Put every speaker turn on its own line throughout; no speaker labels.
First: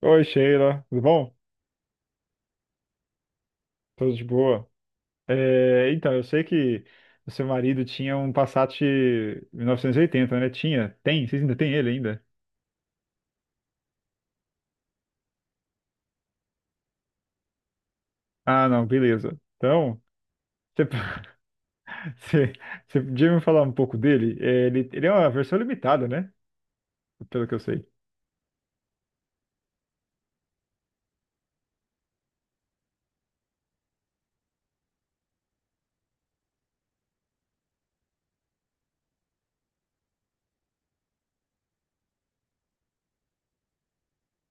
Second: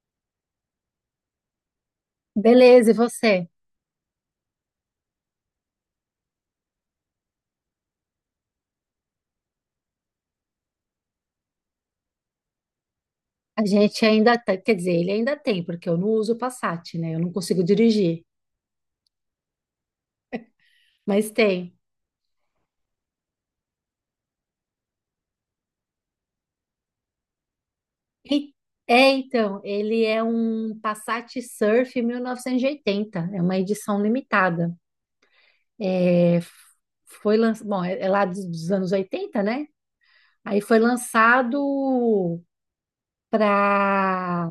Oi, Sheila. Tudo bom?
Beleza, e você?
Tudo de boa. É, então, eu sei que o seu marido tinha um Passat 1980, né? Tinha? Tem? Vocês ainda têm ele ainda?
A gente ainda tem, quer dizer, ele ainda tem, porque eu não uso o Passat, né? Eu não consigo dirigir,
Ah, não, beleza. Então, você,
mas tem.
você, você podia me falar um pouco dele? É, ele é uma versão limitada, né? Pelo que eu sei.
E- então, ele é um Passat Surf 1980, é uma edição limitada. É, foi lançado, bom, é lá dos anos 80, né? Aí foi lançado para,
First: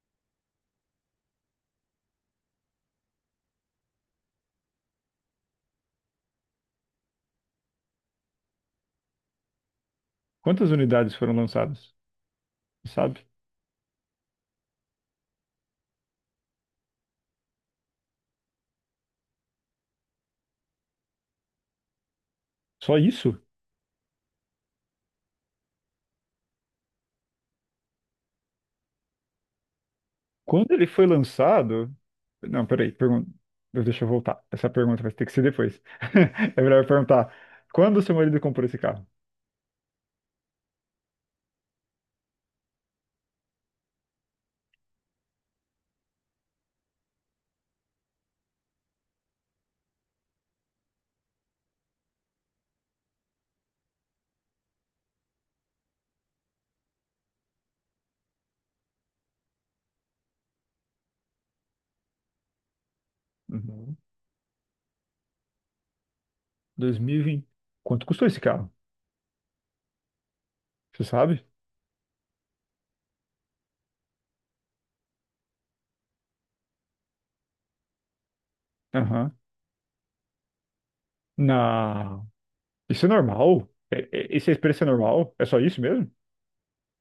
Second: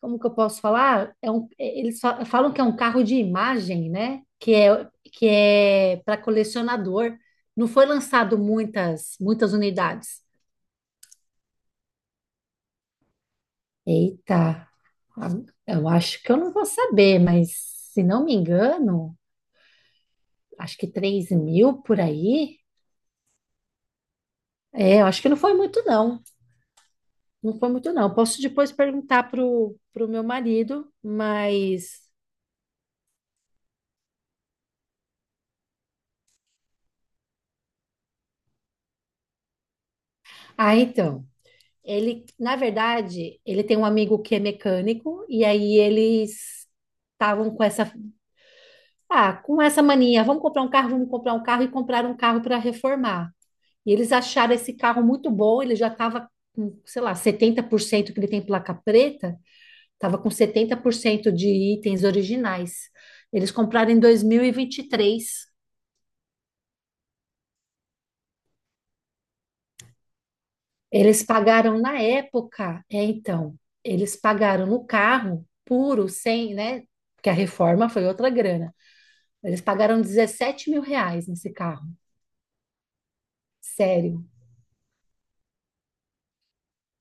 como que eu posso falar? Eles falam que é um carro de imagem, né? Que é para colecionador. Não foi lançado muitas unidades.
Quantas unidades foram lançadas? Sabe?
Eita, a- eu acho que eu não vou saber, mas se não me engano, acho que 3.000 por aí.
Só isso?
É, eu acho que não foi muito, não. Não foi muito, não. Posso depois perguntar pro meu
Quando ele
marido,
foi lançado.
mas.
Não, peraí, deixa eu voltar. Essa pergunta vai ter que ser depois. É melhor eu perguntar: quando seu marido comprou esse carro?
Ah, então. Ele, na verdade, ele tem um amigo que é mecânico, e aí eles estavam com com essa mania, vamos comprar um carro, vamos comprar um carro, e compraram um carro para reformar. E eles acharam esse carro muito bom, ele já estava com, sei lá, 70%, que ele tem placa preta, estava com 70% de itens originais. Eles compraram
Uhum.
em dois mil e vinte e três.
2020. Quanto custou esse carro? Você
Eles
sabe?
pagaram na época, é, então, eles pagaram no carro puro, sem, né? Porque a reforma foi outra grana.
Aham.
Eles pagaram 17 mil reais nesse carro,
Não. Isso é normal?
sério.
Esse preço é normal? É só isso mesmo?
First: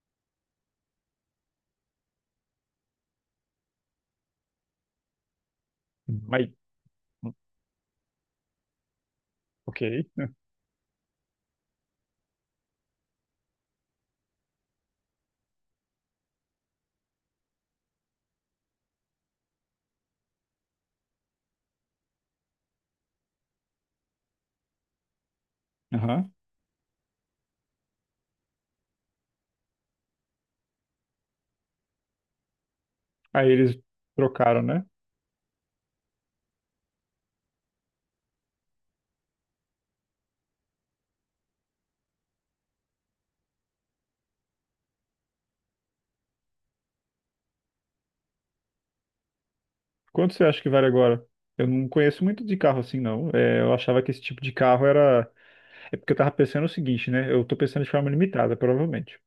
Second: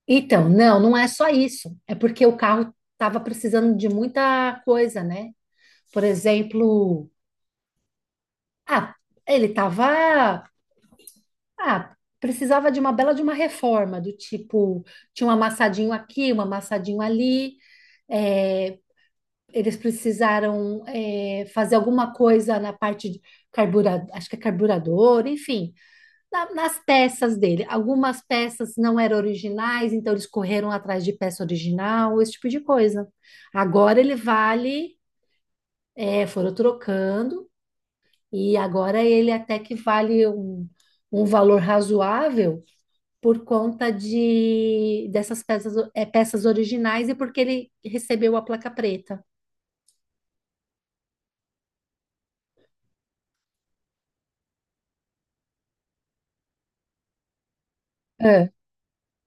Então, não, não é só isso. É porque o carro estava precisando de muita coisa, né? Por
Mas,
exemplo, ah, ele
ok.
estava, ah, precisava de uma bela de uma reforma, do tipo, tinha um amassadinho aqui, um amassadinho ali, é, eles precisaram, é, fazer alguma coisa na parte de carburador, acho que é carburador, enfim,
Aham.
nas peças dele. Algumas peças não eram originais, então eles correram atrás de peça original, esse tipo de coisa.
Aí eles
Agora ele
trocaram, né?
vale, é, foram trocando, e agora ele até que vale um valor razoável por conta de dessas peças, é, peças originais e porque ele recebeu a placa preta.
Quanto você acha que vale agora? Eu não conheço muito de carro assim, não. É, eu achava que esse tipo de carro era. É porque eu tava pensando o seguinte, né? Eu tô pensando de forma
É,
limitada, provavelmente.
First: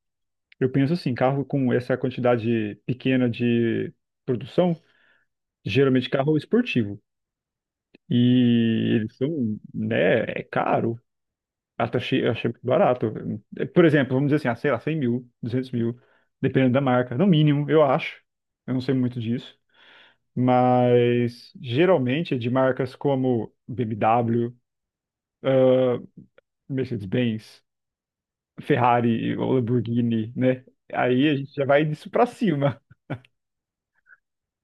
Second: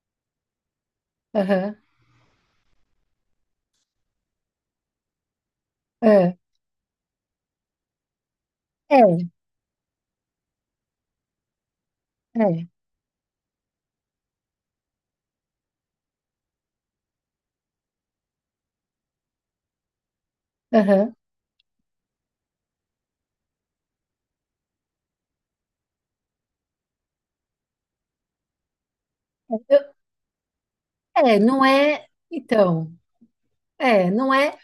Eu penso assim, carro com
aham,
essa quantidade pequena de produção, geralmente carro
é.
esportivo. E eles
É,
são, né? É caro. Até achei, eu achei muito
é,
barato. Por exemplo, vamos dizer assim, ah, sei lá, 100 mil, 200 mil, dependendo da marca. No mínimo, eu acho. Eu não sei muito disso.
aham.
Mas geralmente é de marcas como BMW, Mercedes-Benz, Ferrari ou
Eu-
Lamborghini, né? Aí a
É,
gente
não
já vai
é.
disso pra cima.
Então, é, não é,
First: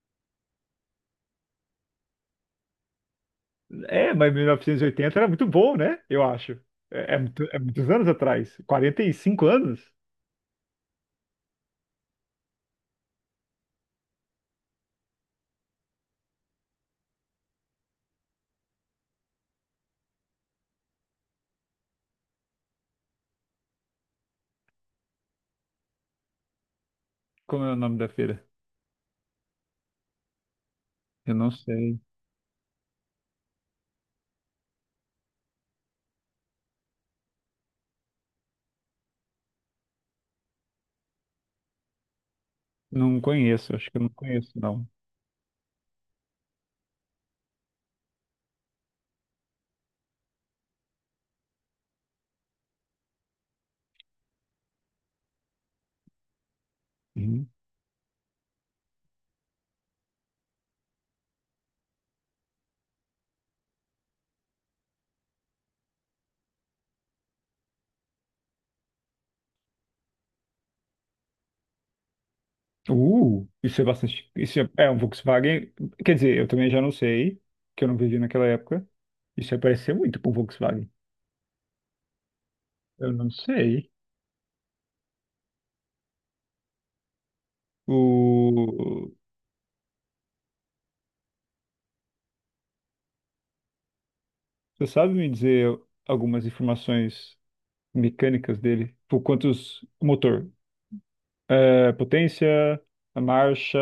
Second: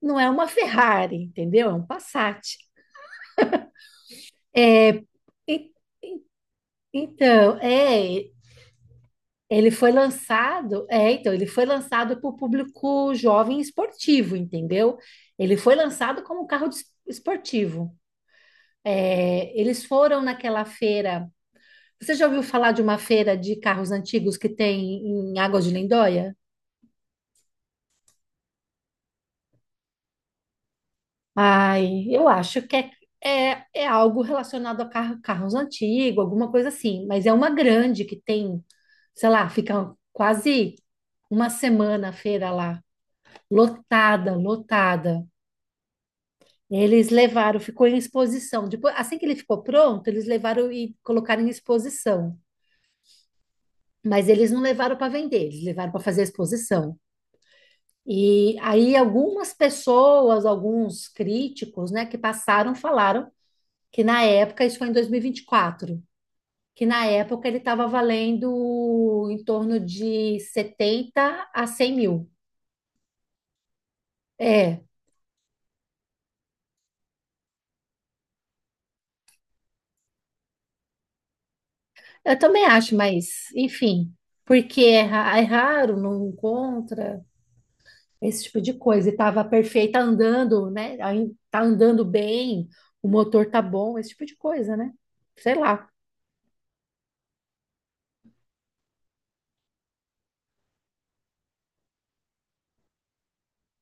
não é uma Ferrari, entendeu? É um Passat.
É, mas 1980 era muito
E-
bom, né? Eu acho. É,
então,
é muitos anos
é,
atrás. 45
ele
anos?
foi lançado, é, então, ele foi lançado para o público jovem esportivo, entendeu? Ele foi lançado como carro de esportivo. É, eles foram naquela feira. Você já ouviu falar de uma feira de carros antigos que tem em Águas de Lindóia?
Como é o nome da feira? Eu não sei.
Ai, eu acho que é, é algo relacionado a carros antigos, alguma coisa assim, mas é uma grande que tem, sei lá, fica quase uma semana a feira lá,
Não conheço, acho que eu não
lotada,
conheço, não.
lotada. Eles levaram, ficou em exposição. Depois, assim que ele ficou pronto, eles levaram e colocaram em exposição. Mas eles não levaram para vender, eles levaram para fazer a exposição.
Uhum.
E aí algumas pessoas, alguns críticos, né, que passaram, falaram que na época, isso foi em dois mil e vinte e quatro, que na época ele estava valendo em torno de 70 a 100 mil.
Isso é bastante. Isso é,
É,
é um Volkswagen. Quer dizer, eu também já não sei, que eu não vivi naquela época. Isso ia parecer muito com Volkswagen.
eu também acho,
Eu não
mas
sei.
enfim, porque é, é raro, não encontra esse tipo de coisa.
O...
E estava perfeita andando, né? Aí tá andando bem, o motor tá bom, esse tipo de coisa,
Você
né?
sabe me
Sei
dizer
lá.
algumas informações mecânicas dele? O motor. É, potência, a marcha...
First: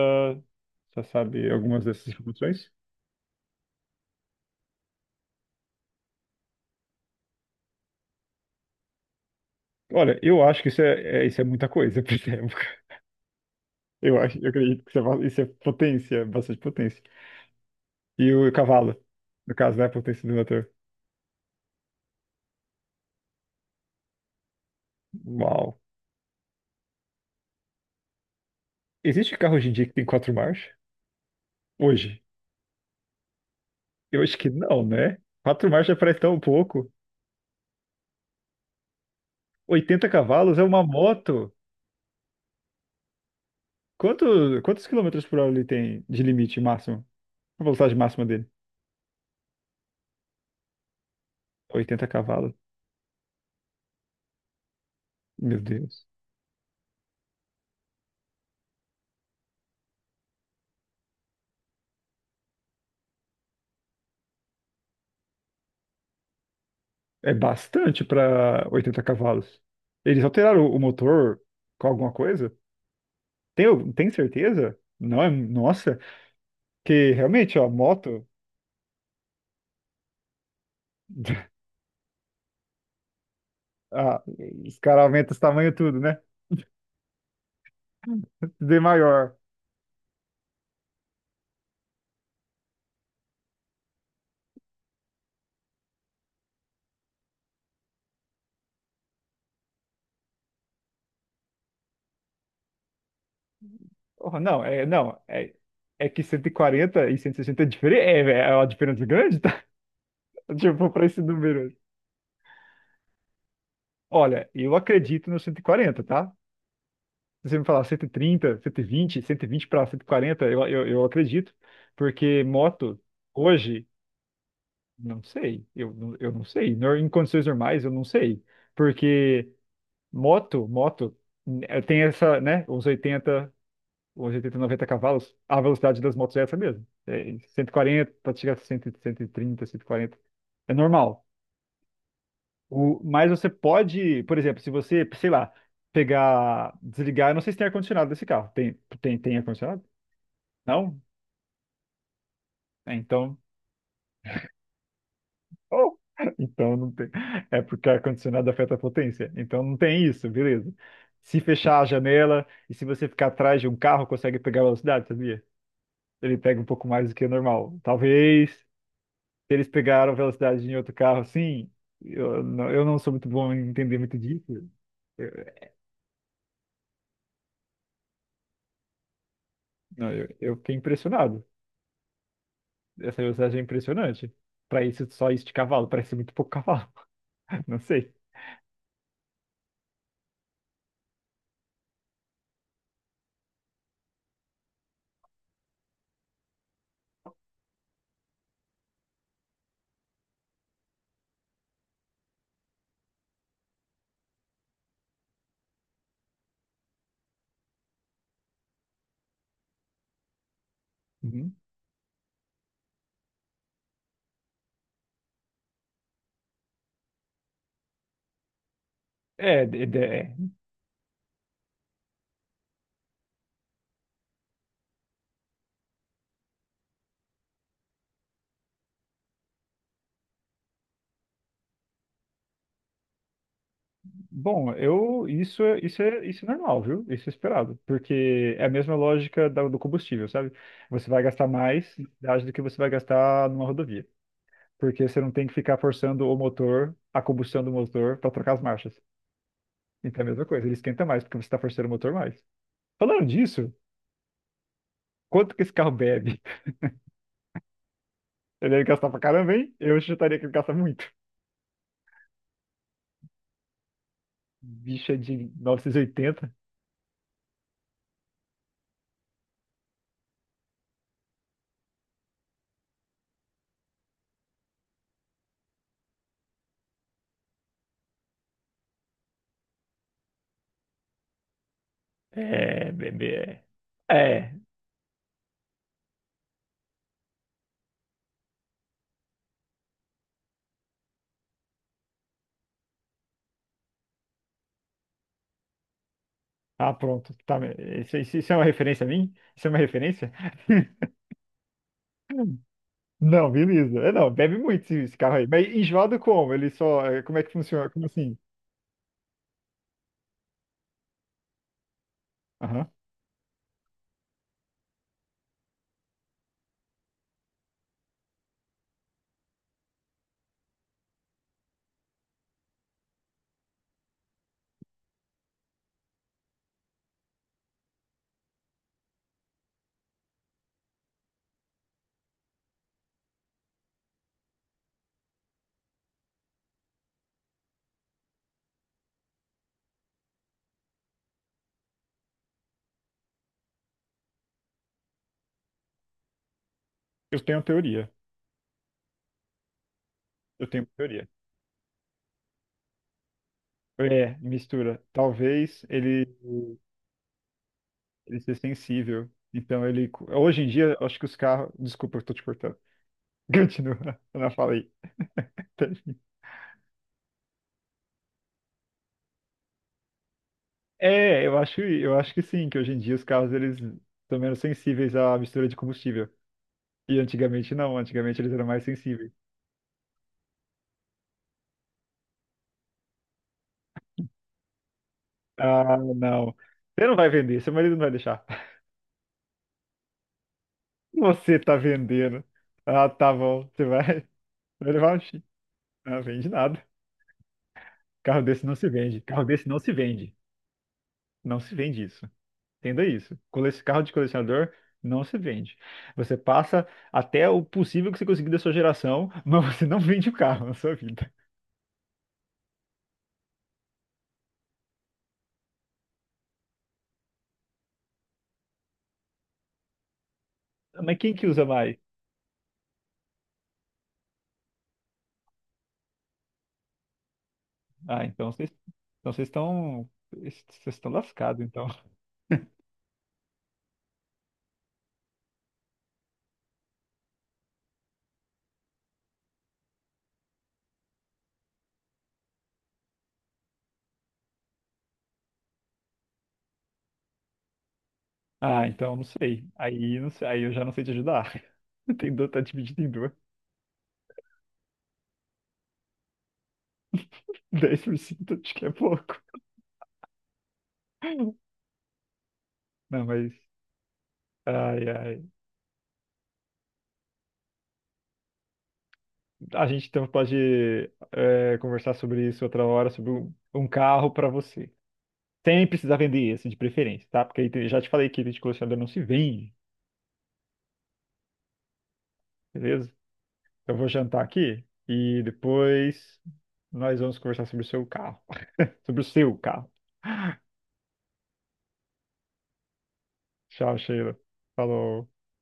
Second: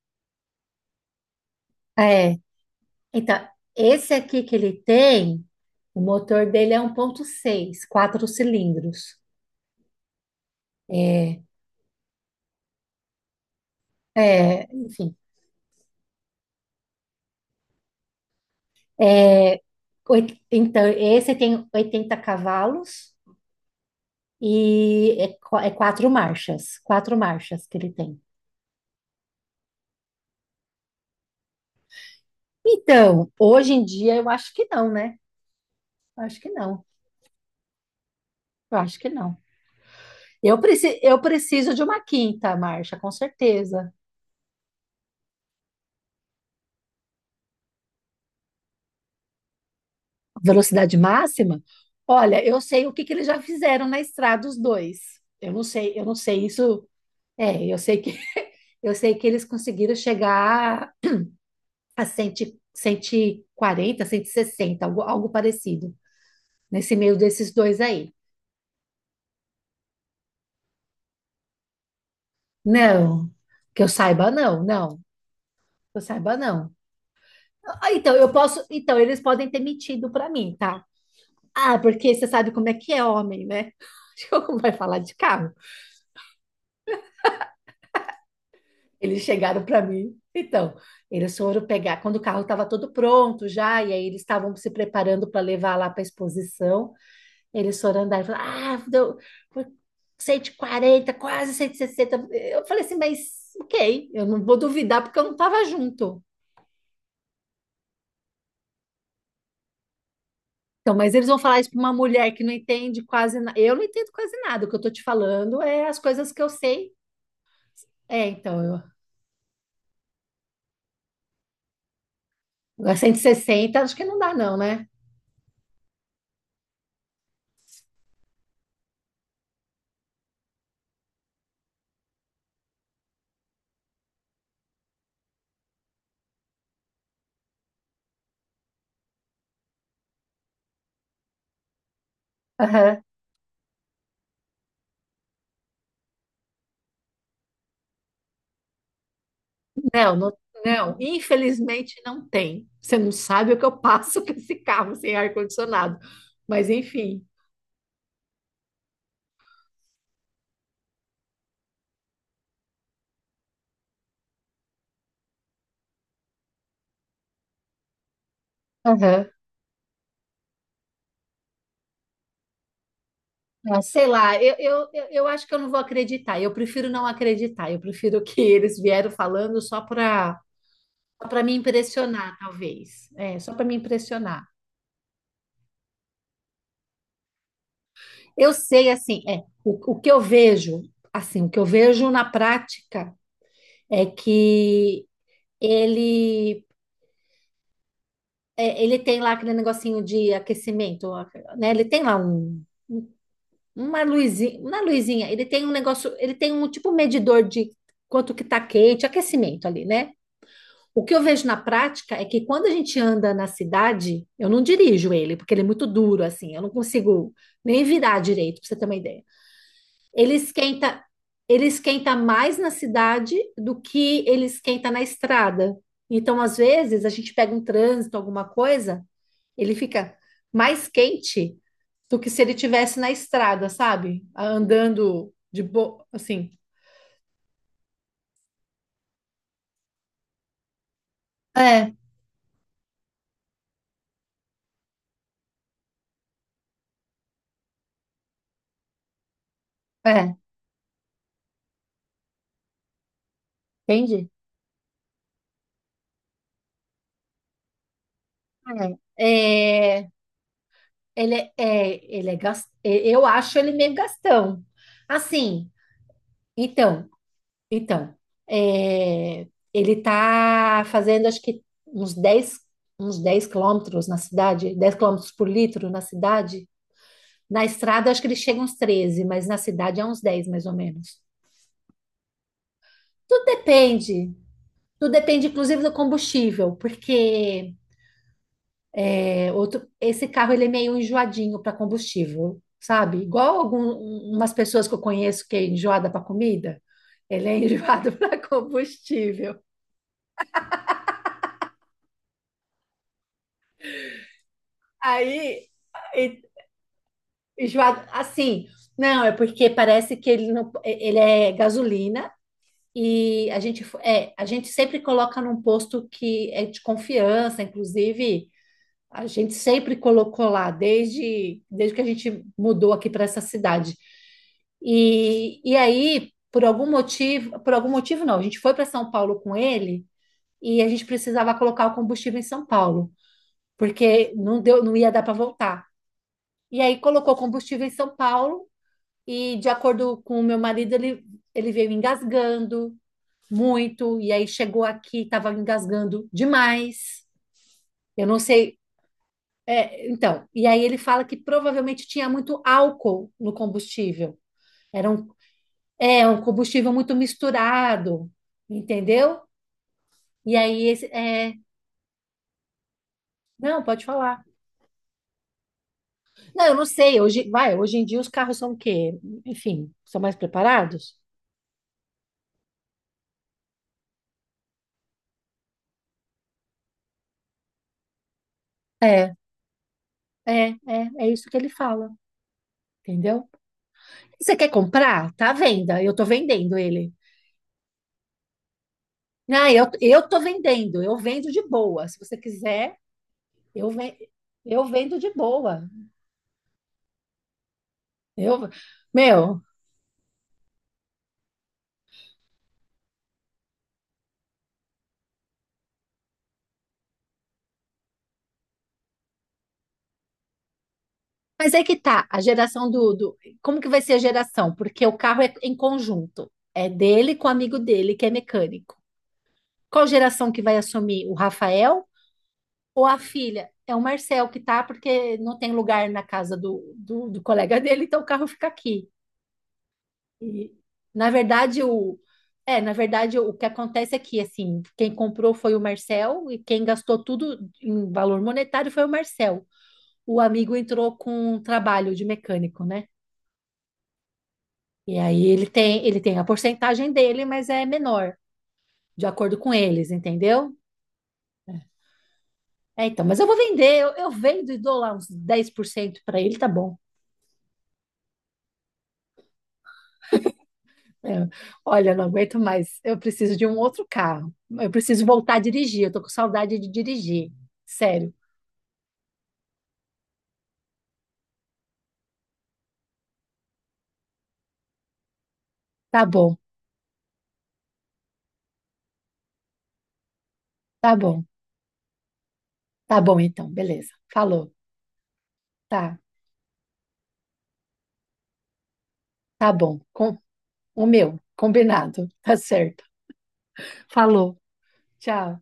Você sabe algumas dessas
É,
informações?
então, esse aqui que ele tem, o motor dele é um ponto seis quatro cilindros.
Olha, eu acho que isso isso é muita coisa pra essa. Eu
É,
acredito que
enfim.
isso é potência, bastante potência. E o cavalo, no
É,
caso, né? A potência do motor.
então, esse tem 80 cavalos, e é, é
Uau.
quatro marchas que ele tem.
Existe carro hoje em dia que tem quatro marchas? Hoje?
Então, hoje em dia
Eu
eu
acho que
acho que
não,
não,
né?
né?
Quatro marchas parece
Eu
tão
acho que não.
pouco.
Eu acho que não.
80 cavalos é uma
Eu
moto.
preciso de uma quinta marcha, com certeza.
Quantos quilômetros por hora ele tem de limite máximo? A velocidade máxima dele?
Velocidade máxima?
80
Olha,
cavalos.
eu sei o que que eles já fizeram na estrada os dois.
Meu
Eu
Deus.
não sei isso. É, eu sei que eu sei que eles conseguiram chegar a 100, 140, 160, algo, algo parecido, nesse meio
É
desses dois
bastante
aí.
para 80 cavalos. Eles alteraram o motor com alguma coisa?
Não, que eu
Tem
saiba, não,
certeza?
não,
Não é, nossa,
que eu saiba, não.
que realmente, ó,
Ah, então,
moto,
eu posso, então, eles podem ter mentido para mim, tá? Ah, porque você sabe como é que é homem, né?
ah,
Como vai
os
falar
caras
de
aumentam os
carro?
tamanhos tudo, né? Tudo é
Eles
maior.
chegaram para mim, então, eles foram pegar, quando o carro estava todo pronto já, e aí eles estavam se preparando para levar lá para a exposição. Eles foram andar e falaram, ah, deu 140, quase 160. Eu falei assim, mas ok, eu
Oh,
não vou
não, é,
duvidar porque
não,
eu não
é,
estava
é que
junto.
140 e 160 é diferente, é uma diferença grande, tá? Tipo,
Então,
para
mas
esse
eles vão falar isso
número.
para uma mulher que não entende quase nada. Eu não entendo quase
Olha,
nada. O
eu
que eu tô te
acredito no
falando é as
140,
coisas
tá?
que eu sei.
Se você me falar
É,
130,
então, eu,
120 para 140, eu acredito, porque
agora
moto
160,
hoje,
acho que não dá, não, né?
não sei, eu não sei, em condições normais eu não sei, porque moto tem essa, né, uns 80, 90 cavalos, a velocidade das motos é essa mesmo, é 140, pode chegar a 100, 130, 140, é normal.
Aham.
Mas você pode, por exemplo, se você, sei lá, pegar, desligar, eu não sei se tem ar-condicionado nesse carro. Tem ar-condicionado?
Não, não, não,
Não?
infelizmente não tem.
É.
Você não sabe o que eu passo com esse carro sem
Oh,
ar-condicionado. Mas
então não tem.
enfim.
É porque ar-condicionado afeta a potência. Então não tem isso, beleza. Se fechar a janela e se você ficar atrás de um carro, consegue pegar a velocidade, sabia? Ele pega um pouco mais do que o normal. Talvez, se
Aham.
eles pegaram velocidade em outro carro, sim. Eu não sou muito bom em
Ah,
entender
sei
muito
lá,
disso.
eu
Eu,
acho que eu não vou acreditar. Eu prefiro não acreditar. Eu prefiro que eles vieram falando só
não, eu fiquei
para
impressionado.
me impressionar, talvez.
Essa
É, só
velocidade é
para me
impressionante.
impressionar.
Pra isso, só isso de cavalo, parece muito pouco cavalo. Não sei.
Eu sei, assim, o que eu vejo, assim, o que eu vejo na prática é que ele é, ele tem lá aquele negocinho de aquecimento, né? Ele tem lá um, uma luzinha, ele tem um negócio, ele tem um tipo um medidor de quanto que tá quente, aquecimento ali, né? O que eu vejo
Uhum.
na prática é que quando a gente anda na cidade, eu não dirijo ele, porque ele é muito duro, assim, eu não consigo nem virar direito, pra você ter uma ideia.
É.
Ele esquenta, ele esquenta mais na cidade do que ele esquenta na estrada. Então, às vezes, a gente pega um trânsito, alguma coisa, ele fica mais quente do que se ele tivesse na estrada, sabe?
Bom, eu
Andando
isso
de
é isso
boa,
é isso é
assim.
normal, viu? Isso é esperado, porque é a mesma lógica do combustível, sabe? Você vai gastar
É,
mais na cidade do que você vai gastar numa rodovia, porque você não tem que ficar forçando o motor, a combustão do motor para trocar as marchas. Então é a
é,
mesma coisa, ele esquenta mais porque você está forçando o motor mais. Falando disso,
Entende?
quanto que esse carro bebe? Ele deve gastar pra caramba, hein? Eu
É.
chutaria que ele gasta muito.
Ele é eu acho ele meio gastão.
Bicha de
Assim,
1980.
então, então, é, ele tá fazendo acho que uns 10 quilômetros na cidade, 10 quilômetros por litro na cidade. Na estrada acho que ele chega uns treze, mas na cidade é uns 10 mais ou menos.
É,
Tudo
bebê.
depende,
É.
tudo depende inclusive do combustível, porque é outro, esse carro ele é meio enjoadinho para combustível, sabe? Igual algumas pessoas que eu conheço que é enjoada para comida,
Ah, pronto.
ele
Tá,
é enjoado
isso, isso
para
isso é uma referência a mim?
combustível.
Isso é uma referência? Não, beleza. É, não, bebe muito esse carro aí. Mas
Aí,
enjoado
e-
como? Ele só. Como é que funciona?
enjoado
Como assim?
assim, não, é porque parece que ele não, ele é gasolina,
Aham.
e a gente a gente sempre coloca num posto que é de confiança, inclusive a gente sempre colocou lá, desde que a gente mudou aqui para essa cidade. E aí, por algum motivo não, a gente foi para São Paulo com ele, e a gente precisava colocar o combustível em São Paulo, porque não deu, não ia dar para voltar. E aí colocou combustível em São Paulo, e, de acordo com o meu marido, ele veio engasgando muito, e aí chegou aqui, estava engasgando demais.
Eu tenho teoria.
Eu não sei, é, então,
Eu
e aí
tenho
ele fala
teoria.
que provavelmente tinha muito álcool no
É,
combustível.
mistura.
Era um,
Talvez ele,
é, um combustível muito misturado,
ele seja sensível.
entendeu?
Então ele.
E
Hoje em
aí,
dia, eu
esse,
acho que os
é,
carros. Desculpa, eu tô te cortando.
não,
Continua.
pode
Eu
falar.
não falei.
Não, eu não sei. Hoje, vai, hoje em dia os carros são o quê? Enfim, são mais preparados?
É, eu acho que sim, que hoje em dia os carros eles estão menos sensíveis à mistura de combustível. E antigamente não, antigamente eles eram mais sensíveis.
É, é isso que ele fala, entendeu? Você quer comprar? Tá à
Ah,
venda. Eu tô
não.
vendendo
Você
ele.
não vai vender, seu marido não vai deixar.
Não, eu tô vendendo. Eu vendo
Você
de
tá
boa. Se você
vendendo.
quiser,
Ah, tá bom, você
eu,
vai,
ve- eu
vai levar
vendo
um
de
X.
boa.
Não vende nada. Carro desse
Eu,
não se vende. Carro
meu,
desse não se vende. Não se vende isso. Entenda isso. Carro de colecionador não se vende. Você passa até o possível que você conseguir da sua geração, mas você não vende o carro na sua vida.
mas é que tá, a geração como que vai ser a geração? Porque o carro é em conjunto. É dele com o amigo dele, que é mecânico. Qual geração que vai
Mas
assumir?
quem
O
que usa mais?
Rafael ou a filha? É o Marcel que tá, porque não tem lugar na casa do colega dele, então
Ah,
o carro fica aqui.
então vocês estão,
E,
vocês estão
na
lascados,
verdade,
então.
o. É, na verdade, o que acontece é que, assim, quem comprou foi o Marcel e quem gastou tudo em valor monetário foi o Marcel. O amigo entrou com um trabalho de mecânico, né? E aí ele tem a porcentagem dele, mas é menor,
Ah, então não
de acordo
sei.
com eles,
Aí, não sei, aí
entendeu?
eu já não sei te ajudar. Tem dor, tá dividido
É,
em
então,
duas.
mas eu vou vender, eu vendo e dou lá uns 10% para ele, tá bom.
10% acho que é pouco.
É, olha, eu não aguento mais, eu
Não, mas.
preciso de um outro carro. Eu
Ai,
preciso
ai.
voltar a dirigir, eu tô com saudade de dirigir. Sério.
A gente então pode conversar sobre isso outra hora, sobre um carro para você. Sem precisar
Tá
vender
bom,
esse, de preferência, tá? Porque aí já te falei que item de colecionador não se vende,
tá bom,
beleza?
tá bom então,
Eu vou
beleza.
jantar
Falou,
aqui e
tá,
depois nós vamos conversar sobre o seu carro. Sobre o seu
tá
carro.
bom. Com, o meu, combinado, tá certo.
Tchau, Sheila.
Falou,
Falou.
tchau.